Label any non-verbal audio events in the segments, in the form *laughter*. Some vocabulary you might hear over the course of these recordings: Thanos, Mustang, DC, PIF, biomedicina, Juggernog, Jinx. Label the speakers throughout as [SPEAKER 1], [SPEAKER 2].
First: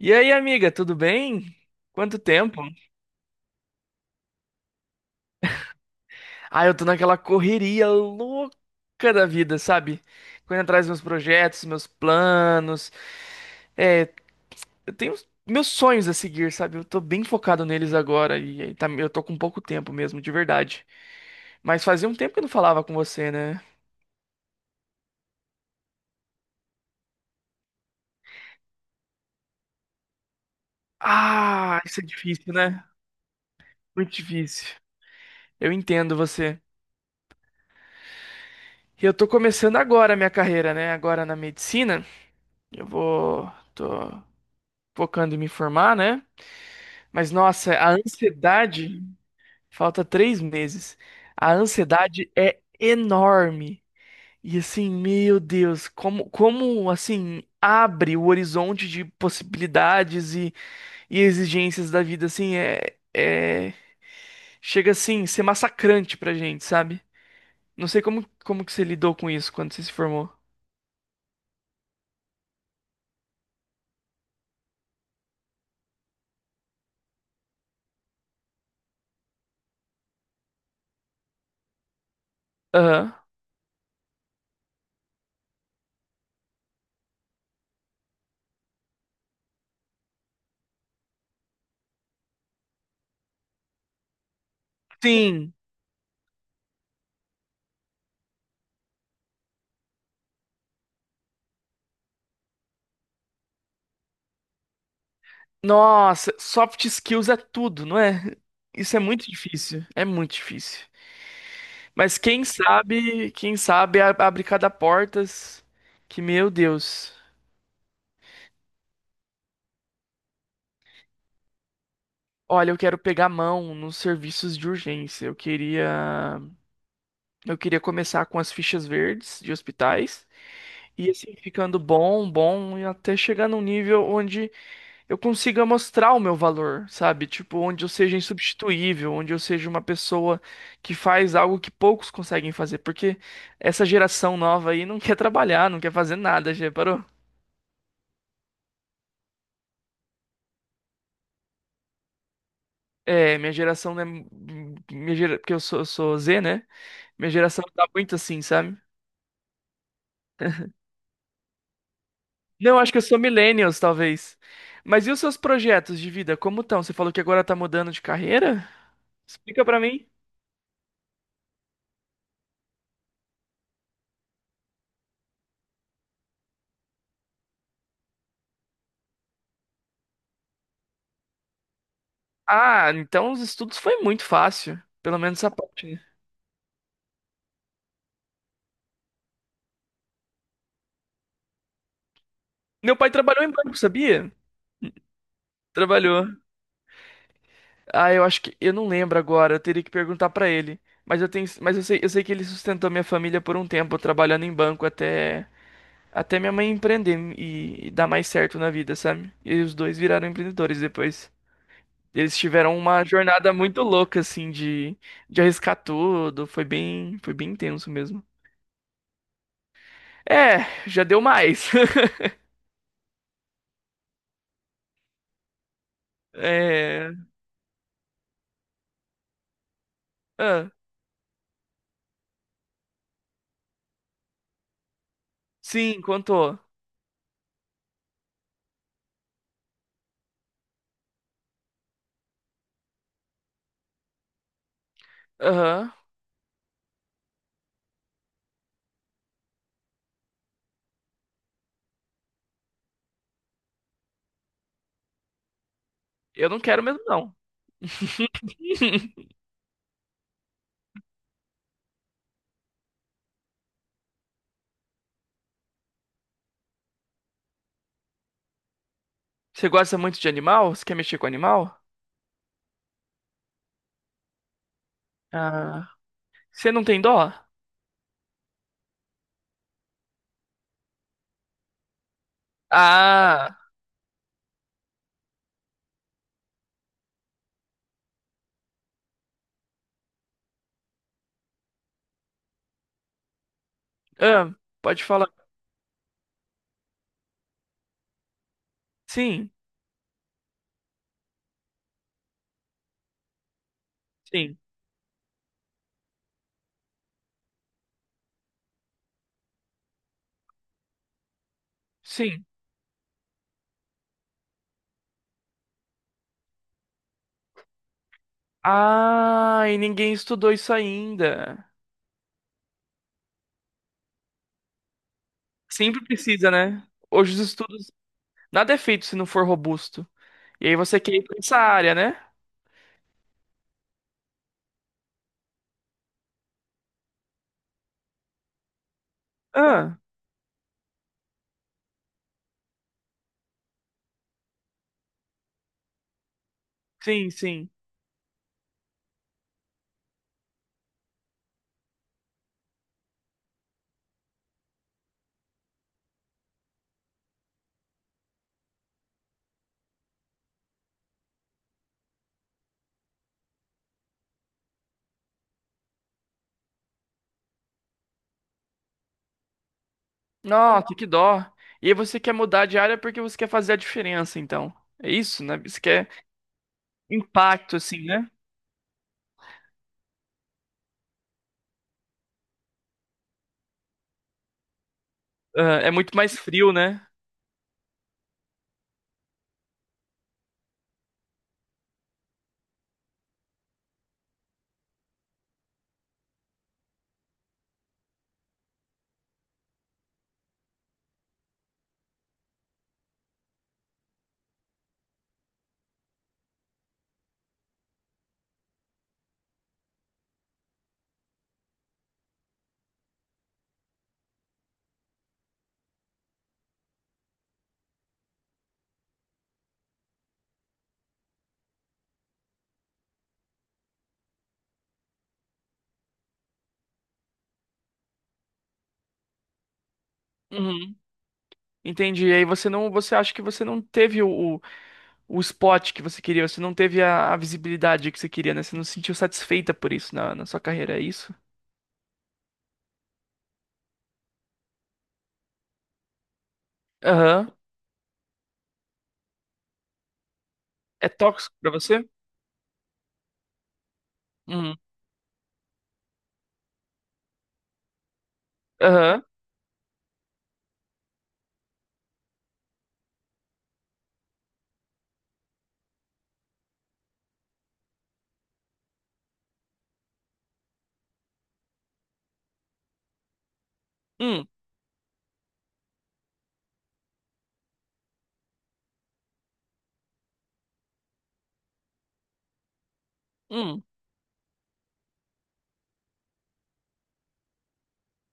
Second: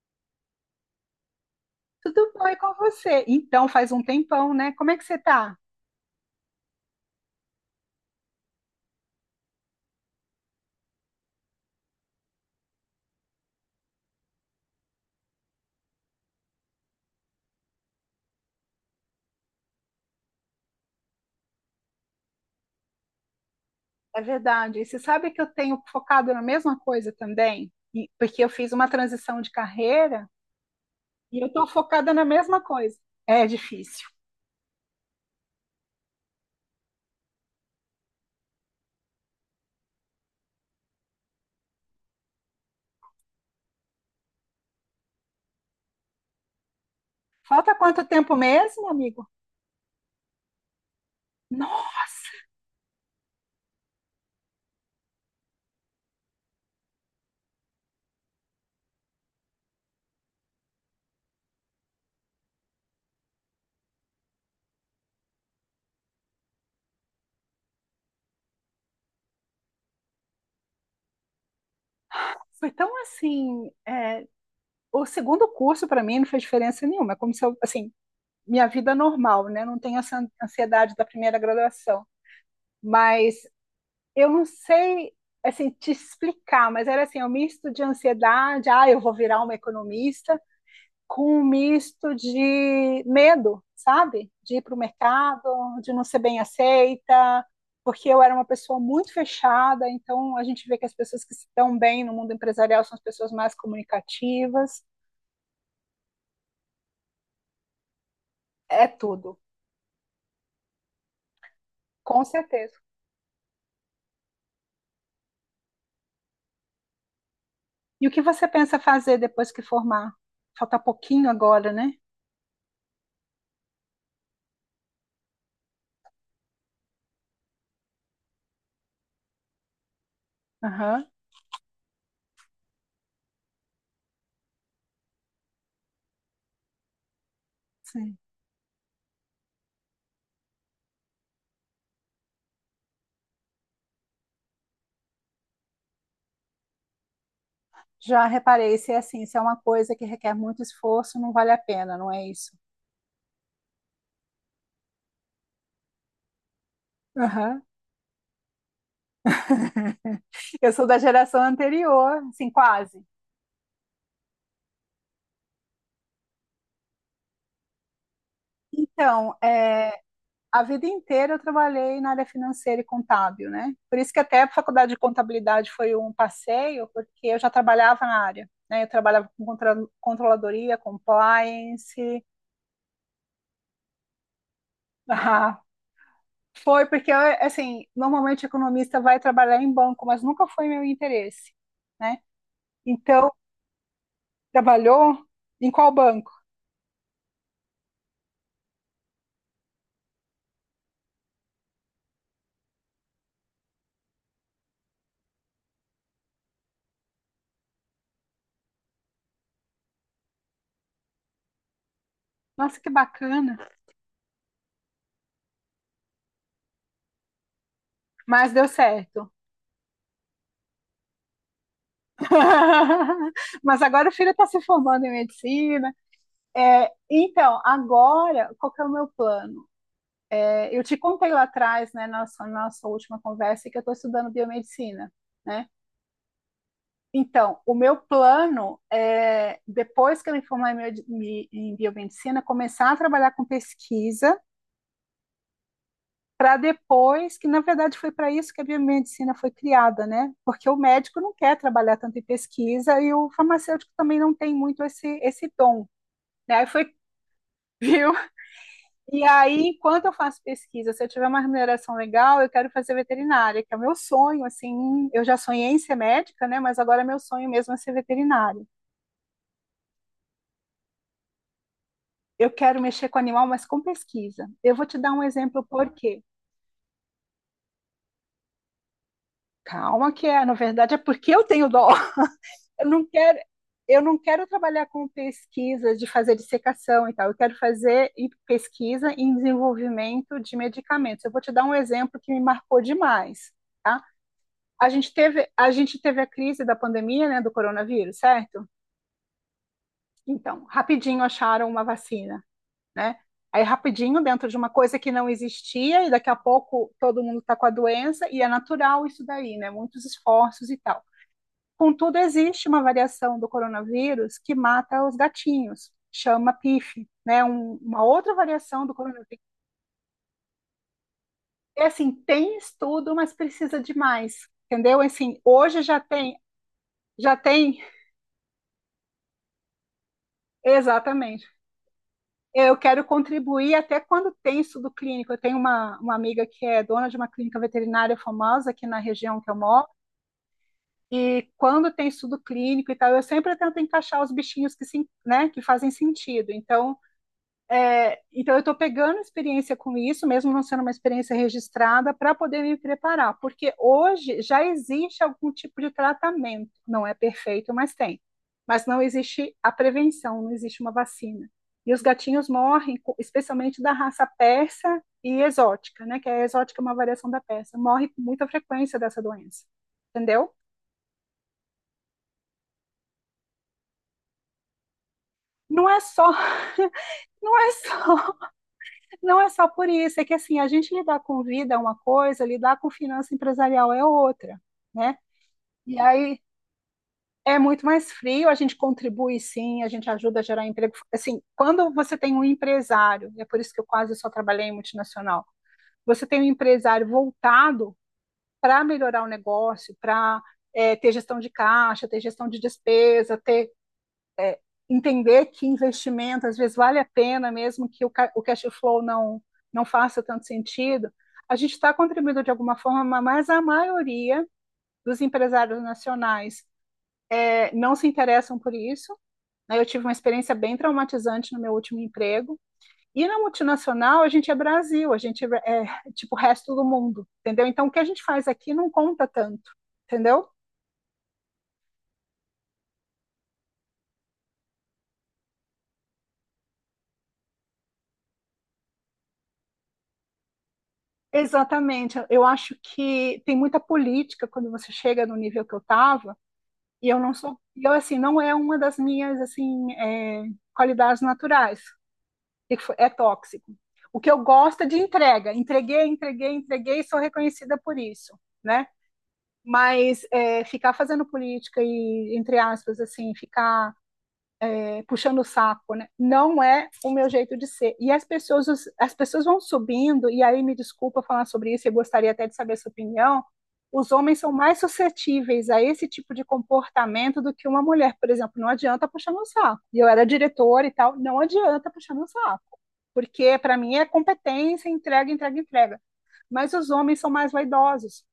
[SPEAKER 1] E aí, amiga, tudo bem? Quanto
[SPEAKER 2] Tudo bom e
[SPEAKER 1] tempo?
[SPEAKER 2] com você? Então, faz um tempão, né? Como é que você tá?
[SPEAKER 1] Ah, eu tô naquela correria louca da vida, sabe? Correndo atrás dos meus projetos, meus planos. É, eu tenho meus sonhos a seguir, sabe? Eu tô bem focado neles agora e aí eu tô com pouco tempo mesmo, de verdade. Mas fazia um tempo que eu não falava com você, né?
[SPEAKER 2] É verdade. E você sabe que eu tenho focado na mesma coisa também? Porque eu fiz uma transição de carreira e eu tô
[SPEAKER 1] Ah, isso é
[SPEAKER 2] focada na
[SPEAKER 1] difícil,
[SPEAKER 2] mesma
[SPEAKER 1] né?
[SPEAKER 2] coisa. É difícil.
[SPEAKER 1] Muito difícil. Eu entendo você. E eu tô começando agora a minha carreira, né? Agora na medicina. Eu vou. Tô focando em me formar, né? Mas
[SPEAKER 2] Falta
[SPEAKER 1] nossa, a
[SPEAKER 2] quanto tempo mesmo,
[SPEAKER 1] ansiedade,
[SPEAKER 2] amigo?
[SPEAKER 1] falta 3 meses. A ansiedade
[SPEAKER 2] Nossa!
[SPEAKER 1] é enorme. E assim, meu Deus, como assim abre o horizonte de possibilidades e exigências da vida, assim, chega assim, a ser massacrante pra gente, sabe? Não sei como que você lidou com isso quando você se formou.
[SPEAKER 2] Foi tão assim. É, o segundo curso para mim não fez diferença nenhuma. É como se eu, assim, minha vida normal, né? Não tenho essa ansiedade da primeira graduação.
[SPEAKER 1] Aham.
[SPEAKER 2] Mas eu não sei assim te explicar, mas era assim, um misto de ansiedade, ah, eu vou virar uma economista, com um misto de medo, sabe? De ir para o mercado,
[SPEAKER 1] Sim.
[SPEAKER 2] de não ser bem aceita, porque eu era uma pessoa muito fechada, então a gente vê que as pessoas que se dão bem no mundo empresarial são as pessoas mais comunicativas,
[SPEAKER 1] Nossa, soft skills é tudo, não é?
[SPEAKER 2] é
[SPEAKER 1] Isso é muito
[SPEAKER 2] tudo,
[SPEAKER 1] difícil, é muito difícil. Mas
[SPEAKER 2] com certeza.
[SPEAKER 1] quem sabe abre cada portas que, meu Deus.
[SPEAKER 2] E o que você pensa fazer depois que formar? Falta pouquinho agora, né?
[SPEAKER 1] Olha, eu quero pegar mão nos serviços de urgência. Eu queria começar com as fichas verdes de hospitais
[SPEAKER 2] Aham.
[SPEAKER 1] e assim ficando bom, bom e até chegar num nível onde eu consiga mostrar o meu valor, sabe? Tipo, onde eu seja
[SPEAKER 2] Sim.
[SPEAKER 1] insubstituível, onde eu seja uma pessoa que faz algo que poucos conseguem fazer, porque essa geração nova aí não *laughs* quer trabalhar, não quer fazer nada, já reparou?
[SPEAKER 2] Já reparei, se é assim, se é uma coisa que requer muito esforço, não vale a pena, não é isso?
[SPEAKER 1] É, minha geração, né? Minha gera... Porque eu sou Z, né? Minha
[SPEAKER 2] Aham.
[SPEAKER 1] geração tá muito assim, sabe?
[SPEAKER 2] *laughs* Eu sou da geração anterior, assim,
[SPEAKER 1] Não, acho que eu
[SPEAKER 2] quase.
[SPEAKER 1] sou millennials, talvez. Mas e os seus projetos de vida, como estão? Você falou que agora tá mudando de carreira?
[SPEAKER 2] Então,
[SPEAKER 1] Explica pra
[SPEAKER 2] é,
[SPEAKER 1] mim.
[SPEAKER 2] a vida inteira eu trabalhei na área financeira e contábil, né? Por isso que até a faculdade de contabilidade foi um passeio, porque eu já trabalhava na área, né? Eu trabalhava com controladoria, compliance. *laughs*
[SPEAKER 1] Ah, então os estudos foi muito fácil. Pelo menos essa
[SPEAKER 2] Ah,
[SPEAKER 1] parte, né?
[SPEAKER 2] foi porque, eu, assim, normalmente economista vai trabalhar em banco, mas nunca foi meu interesse, né?
[SPEAKER 1] Meu pai
[SPEAKER 2] Então,
[SPEAKER 1] trabalhou em banco, sabia?
[SPEAKER 2] trabalhou? Em qual
[SPEAKER 1] Trabalhou.
[SPEAKER 2] banco?
[SPEAKER 1] Ah, eu acho que. Eu não lembro agora, eu teria que perguntar pra ele. Mas eu tenho. Mas eu sei que ele sustentou minha família por um tempo, trabalhando em banco até. Até minha mãe empreender e dar mais certo na vida, sabe? E os dois viraram empreendedores depois. Eles
[SPEAKER 2] Nossa,
[SPEAKER 1] tiveram
[SPEAKER 2] que
[SPEAKER 1] uma jornada
[SPEAKER 2] bacana.
[SPEAKER 1] muito louca, assim, de arriscar tudo. Foi bem intenso mesmo.
[SPEAKER 2] Mas deu certo.
[SPEAKER 1] É, já deu mais. *laughs*
[SPEAKER 2] *laughs* Mas agora o filho está se formando em medicina. É,
[SPEAKER 1] É.
[SPEAKER 2] então, agora, qual que é o meu plano?
[SPEAKER 1] Ah,
[SPEAKER 2] É, eu te contei lá atrás, né, na nossa última conversa, que eu estou estudando biomedicina, né?
[SPEAKER 1] sim, contou.
[SPEAKER 2] Então, o meu plano é, depois que eu me formar em biomedicina, começar a trabalhar com pesquisa
[SPEAKER 1] Aham.
[SPEAKER 2] para depois, que na verdade foi para isso que a biomedicina foi criada, né? Porque o médico não quer trabalhar tanto em pesquisa e o farmacêutico também não tem muito esse dom,
[SPEAKER 1] Eu
[SPEAKER 2] né?
[SPEAKER 1] não
[SPEAKER 2] Aí
[SPEAKER 1] quero
[SPEAKER 2] foi,
[SPEAKER 1] mesmo, não.
[SPEAKER 2] *laughs* viu? E
[SPEAKER 1] *laughs*
[SPEAKER 2] aí, enquanto eu faço pesquisa, se eu tiver uma remuneração legal, eu quero fazer veterinária, que é o meu sonho, assim, eu já sonhei em ser médica, né? Mas agora meu sonho mesmo é ser veterinária.
[SPEAKER 1] Você gosta muito de animal? Você quer mexer com animal?
[SPEAKER 2] Eu quero mexer com animal, mas com pesquisa. Eu vou te dar um exemplo
[SPEAKER 1] Ah.
[SPEAKER 2] por quê.
[SPEAKER 1] Você não tem dó?
[SPEAKER 2] Calma que é, na verdade é porque eu tenho dó. eu não quero,
[SPEAKER 1] Ah.
[SPEAKER 2] eu não quero trabalhar com pesquisa de fazer dissecação e tal, eu quero fazer em pesquisa em desenvolvimento de medicamentos. Eu vou te dar um exemplo que me marcou demais, tá?
[SPEAKER 1] Ah,
[SPEAKER 2] A
[SPEAKER 1] pode
[SPEAKER 2] gente
[SPEAKER 1] falar.
[SPEAKER 2] teve, a gente teve a crise da pandemia, né, do coronavírus, certo?
[SPEAKER 1] Sim,
[SPEAKER 2] Então, rapidinho acharam uma vacina, né? Aí rapidinho, dentro de
[SPEAKER 1] sim,
[SPEAKER 2] uma coisa que não existia, e daqui a pouco todo mundo está com a doença, e é natural isso daí, né? Muitos esforços e tal. Contudo,
[SPEAKER 1] sim.
[SPEAKER 2] existe uma variação do coronavírus que mata os gatinhos, chama PIF, né? Uma outra variação do coronavírus.
[SPEAKER 1] Ah, e ninguém estudou isso ainda.
[SPEAKER 2] É assim, tem estudo, mas precisa de mais, entendeu? Assim, hoje já
[SPEAKER 1] Sempre
[SPEAKER 2] tem,
[SPEAKER 1] precisa, né? Hoje
[SPEAKER 2] já
[SPEAKER 1] os
[SPEAKER 2] tem,
[SPEAKER 1] estudos. Nada é feito se não for robusto. E aí você quer ir pra
[SPEAKER 2] Exatamente.
[SPEAKER 1] essa área, né?
[SPEAKER 2] Eu quero contribuir até quando tem estudo clínico. Eu tenho uma amiga que é dona de uma clínica veterinária famosa aqui na região que eu moro,
[SPEAKER 1] Ah,
[SPEAKER 2] e quando tem estudo clínico e tal, eu sempre tento encaixar os bichinhos que, se, né, que fazem sentido. Então,
[SPEAKER 1] sim, sim.
[SPEAKER 2] Então, eu estou pegando experiência com isso, mesmo não sendo uma experiência registrada, para poder me preparar, porque hoje já existe algum tipo de tratamento. Não é perfeito, mas tem. Mas não existe a prevenção, não existe uma vacina. E os gatinhos morrem, especialmente da raça persa e exótica, né? Que a exótica é uma variação da persa. Morre com muita frequência dessa doença, entendeu?
[SPEAKER 1] Nossa, que dó. E aí você quer mudar de área porque você quer fazer a diferença, então. É isso, né? Você
[SPEAKER 2] Não é
[SPEAKER 1] quer
[SPEAKER 2] só, *laughs* não é
[SPEAKER 1] impacto, assim, né?
[SPEAKER 2] só Não é só por isso, é que assim, a gente lidar com vida é uma coisa, lidar com finança empresarial é outra, né?
[SPEAKER 1] Ah, é
[SPEAKER 2] E
[SPEAKER 1] muito mais
[SPEAKER 2] aí
[SPEAKER 1] frio, né?
[SPEAKER 2] é muito mais frio, a gente contribui sim, a gente ajuda a gerar emprego. Assim, quando você tem um empresário, e é por isso que eu quase só trabalhei em multinacional, você tem um empresário voltado para melhorar o negócio, para é, ter gestão de caixa, ter gestão de despesa, ter entender que investimento às vezes vale a pena, mesmo que o cash flow não faça tanto sentido, a gente está contribuindo de alguma forma, mas a maioria dos empresários nacionais é, não se interessam por isso. Né? Eu tive uma experiência bem traumatizante no meu último emprego. E na multinacional, a gente é Brasil, a gente é tipo o resto do mundo, entendeu? Então, o que a gente faz aqui não conta tanto, entendeu?
[SPEAKER 1] Uhum. Entendi. E aí você não, você acha que você não teve o spot que você queria, você não teve a visibilidade que você queria, né? Você não se sentiu satisfeita por isso na sua carreira, é isso?
[SPEAKER 2] Exatamente. Eu acho que tem muita política quando você chega no nível que eu estava, e eu não
[SPEAKER 1] Aham.
[SPEAKER 2] sou, e eu assim, não é uma das minhas assim é,
[SPEAKER 1] É
[SPEAKER 2] qualidades
[SPEAKER 1] tóxico pra
[SPEAKER 2] naturais.
[SPEAKER 1] você?
[SPEAKER 2] O que que foi? É tóxico. O que eu
[SPEAKER 1] Uhum.
[SPEAKER 2] gosto é de entrega. Entreguei, entreguei, entreguei e sou reconhecida por isso, né?
[SPEAKER 1] Aham.
[SPEAKER 2] Mas é, ficar fazendo política e, entre aspas, assim, ficar puxando o saco, né? Não é o meu jeito de ser. E as pessoas vão subindo, e aí me desculpa falar sobre isso, eu gostaria até de saber a sua opinião. Os homens
[SPEAKER 1] Hum,
[SPEAKER 2] são mais suscetíveis a esse tipo de comportamento do que uma mulher, por exemplo. Não adianta puxar no saco. E eu era diretora e tal, não adianta puxar no saco. Porque para
[SPEAKER 1] hum.
[SPEAKER 2] mim é competência, entrega, entrega, entrega. Mas os homens são mais vaidosos. O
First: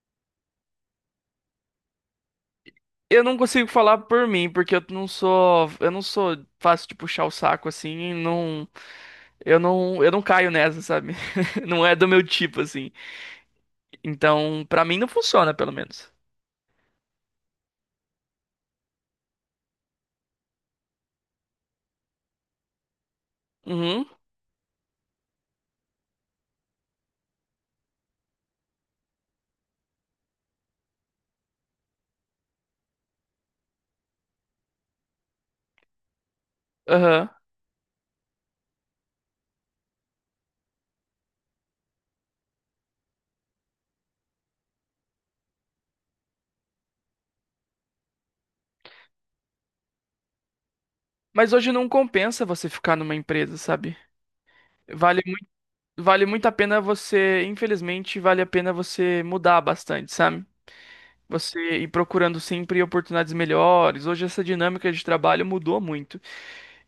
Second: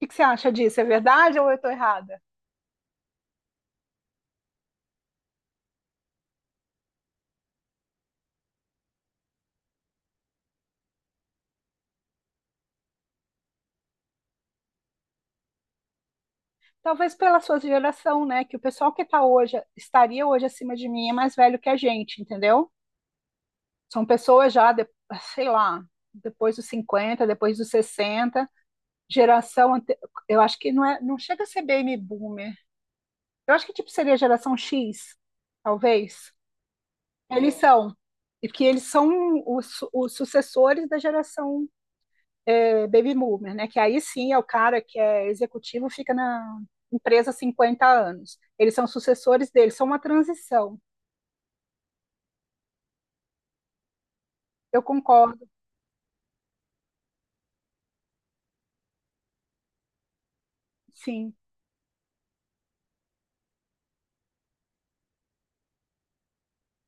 [SPEAKER 2] que que você acha disso? É verdade ou eu estou errada?
[SPEAKER 1] Eu não consigo falar por mim, porque eu não sou fácil de puxar o saco assim, não, eu não caio nessa, sabe? *laughs* Não é do meu tipo assim. Então, pra mim não funciona, pelo menos.
[SPEAKER 2] Talvez pela sua geração, né? Que o pessoal que tá hoje, estaria hoje acima de mim é mais velho que a gente, entendeu? São
[SPEAKER 1] Uhum.
[SPEAKER 2] pessoas já, sei lá, depois dos 50 depois dos 60 geração, eu acho que não é, não chega a ser baby boomer. Eu acho que tipo seria a geração X, talvez.
[SPEAKER 1] Aham.
[SPEAKER 2] Eles são, eles são os sucessores da geração é, baby boomer, né? Que aí sim é o cara que é executivo, fica na empresa há 50 anos. Eles são sucessores deles, são uma transição.
[SPEAKER 1] Mas hoje não compensa você ficar numa empresa, sabe?
[SPEAKER 2] Eu
[SPEAKER 1] Vale,
[SPEAKER 2] concordo,
[SPEAKER 1] mui- vale muito a pena você, infelizmente, vale a pena você mudar bastante, sabe?
[SPEAKER 2] sim.
[SPEAKER 1] Você ir procurando sempre oportunidades melhores. Hoje essa dinâmica de trabalho mudou muito.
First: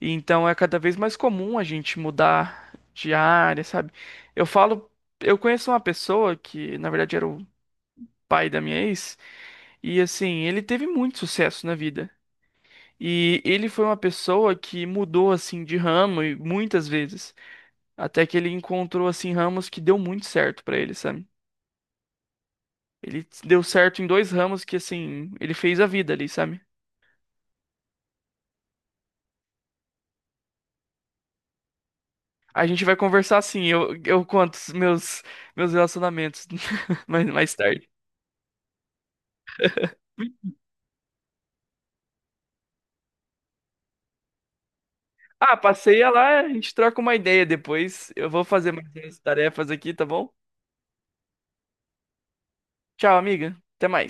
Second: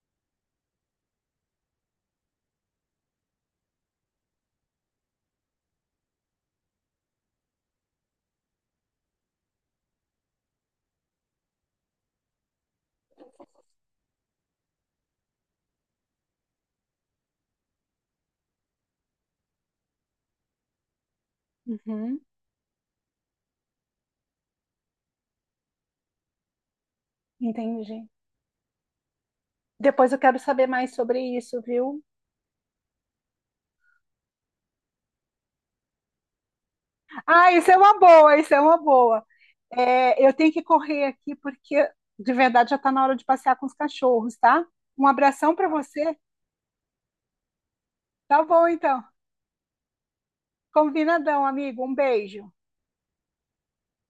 [SPEAKER 1] E então é cada vez mais comum a gente mudar de área, sabe? Eu falo, eu conheço uma pessoa que, na verdade, era o pai da minha ex, e assim, ele teve muito sucesso na vida. E ele foi uma pessoa que mudou assim de ramo e muitas vezes. Até que ele encontrou, assim, ramos que deu muito certo pra ele, sabe?
[SPEAKER 2] Uhum,
[SPEAKER 1] Ele deu certo em dois ramos que, assim, ele fez a vida ali, sabe?
[SPEAKER 2] entendi. Depois eu quero saber mais sobre isso, viu?
[SPEAKER 1] A gente vai conversar assim, eu conto meus relacionamentos *laughs*
[SPEAKER 2] Ah,
[SPEAKER 1] mais
[SPEAKER 2] isso é
[SPEAKER 1] tarde.
[SPEAKER 2] uma boa, isso é uma boa. É, eu tenho que correr aqui porque de verdade já está na hora de passear com os cachorros, tá? Um abração
[SPEAKER 1] Ah,
[SPEAKER 2] para
[SPEAKER 1] passeia
[SPEAKER 2] você.
[SPEAKER 1] lá, a gente troca uma ideia depois. Eu
[SPEAKER 2] Tá
[SPEAKER 1] vou
[SPEAKER 2] bom,
[SPEAKER 1] fazer mais
[SPEAKER 2] então.
[SPEAKER 1] as tarefas aqui, tá bom?
[SPEAKER 2] Combinadão, amigo. Um beijo.
[SPEAKER 1] Tchau, amiga. Até mais.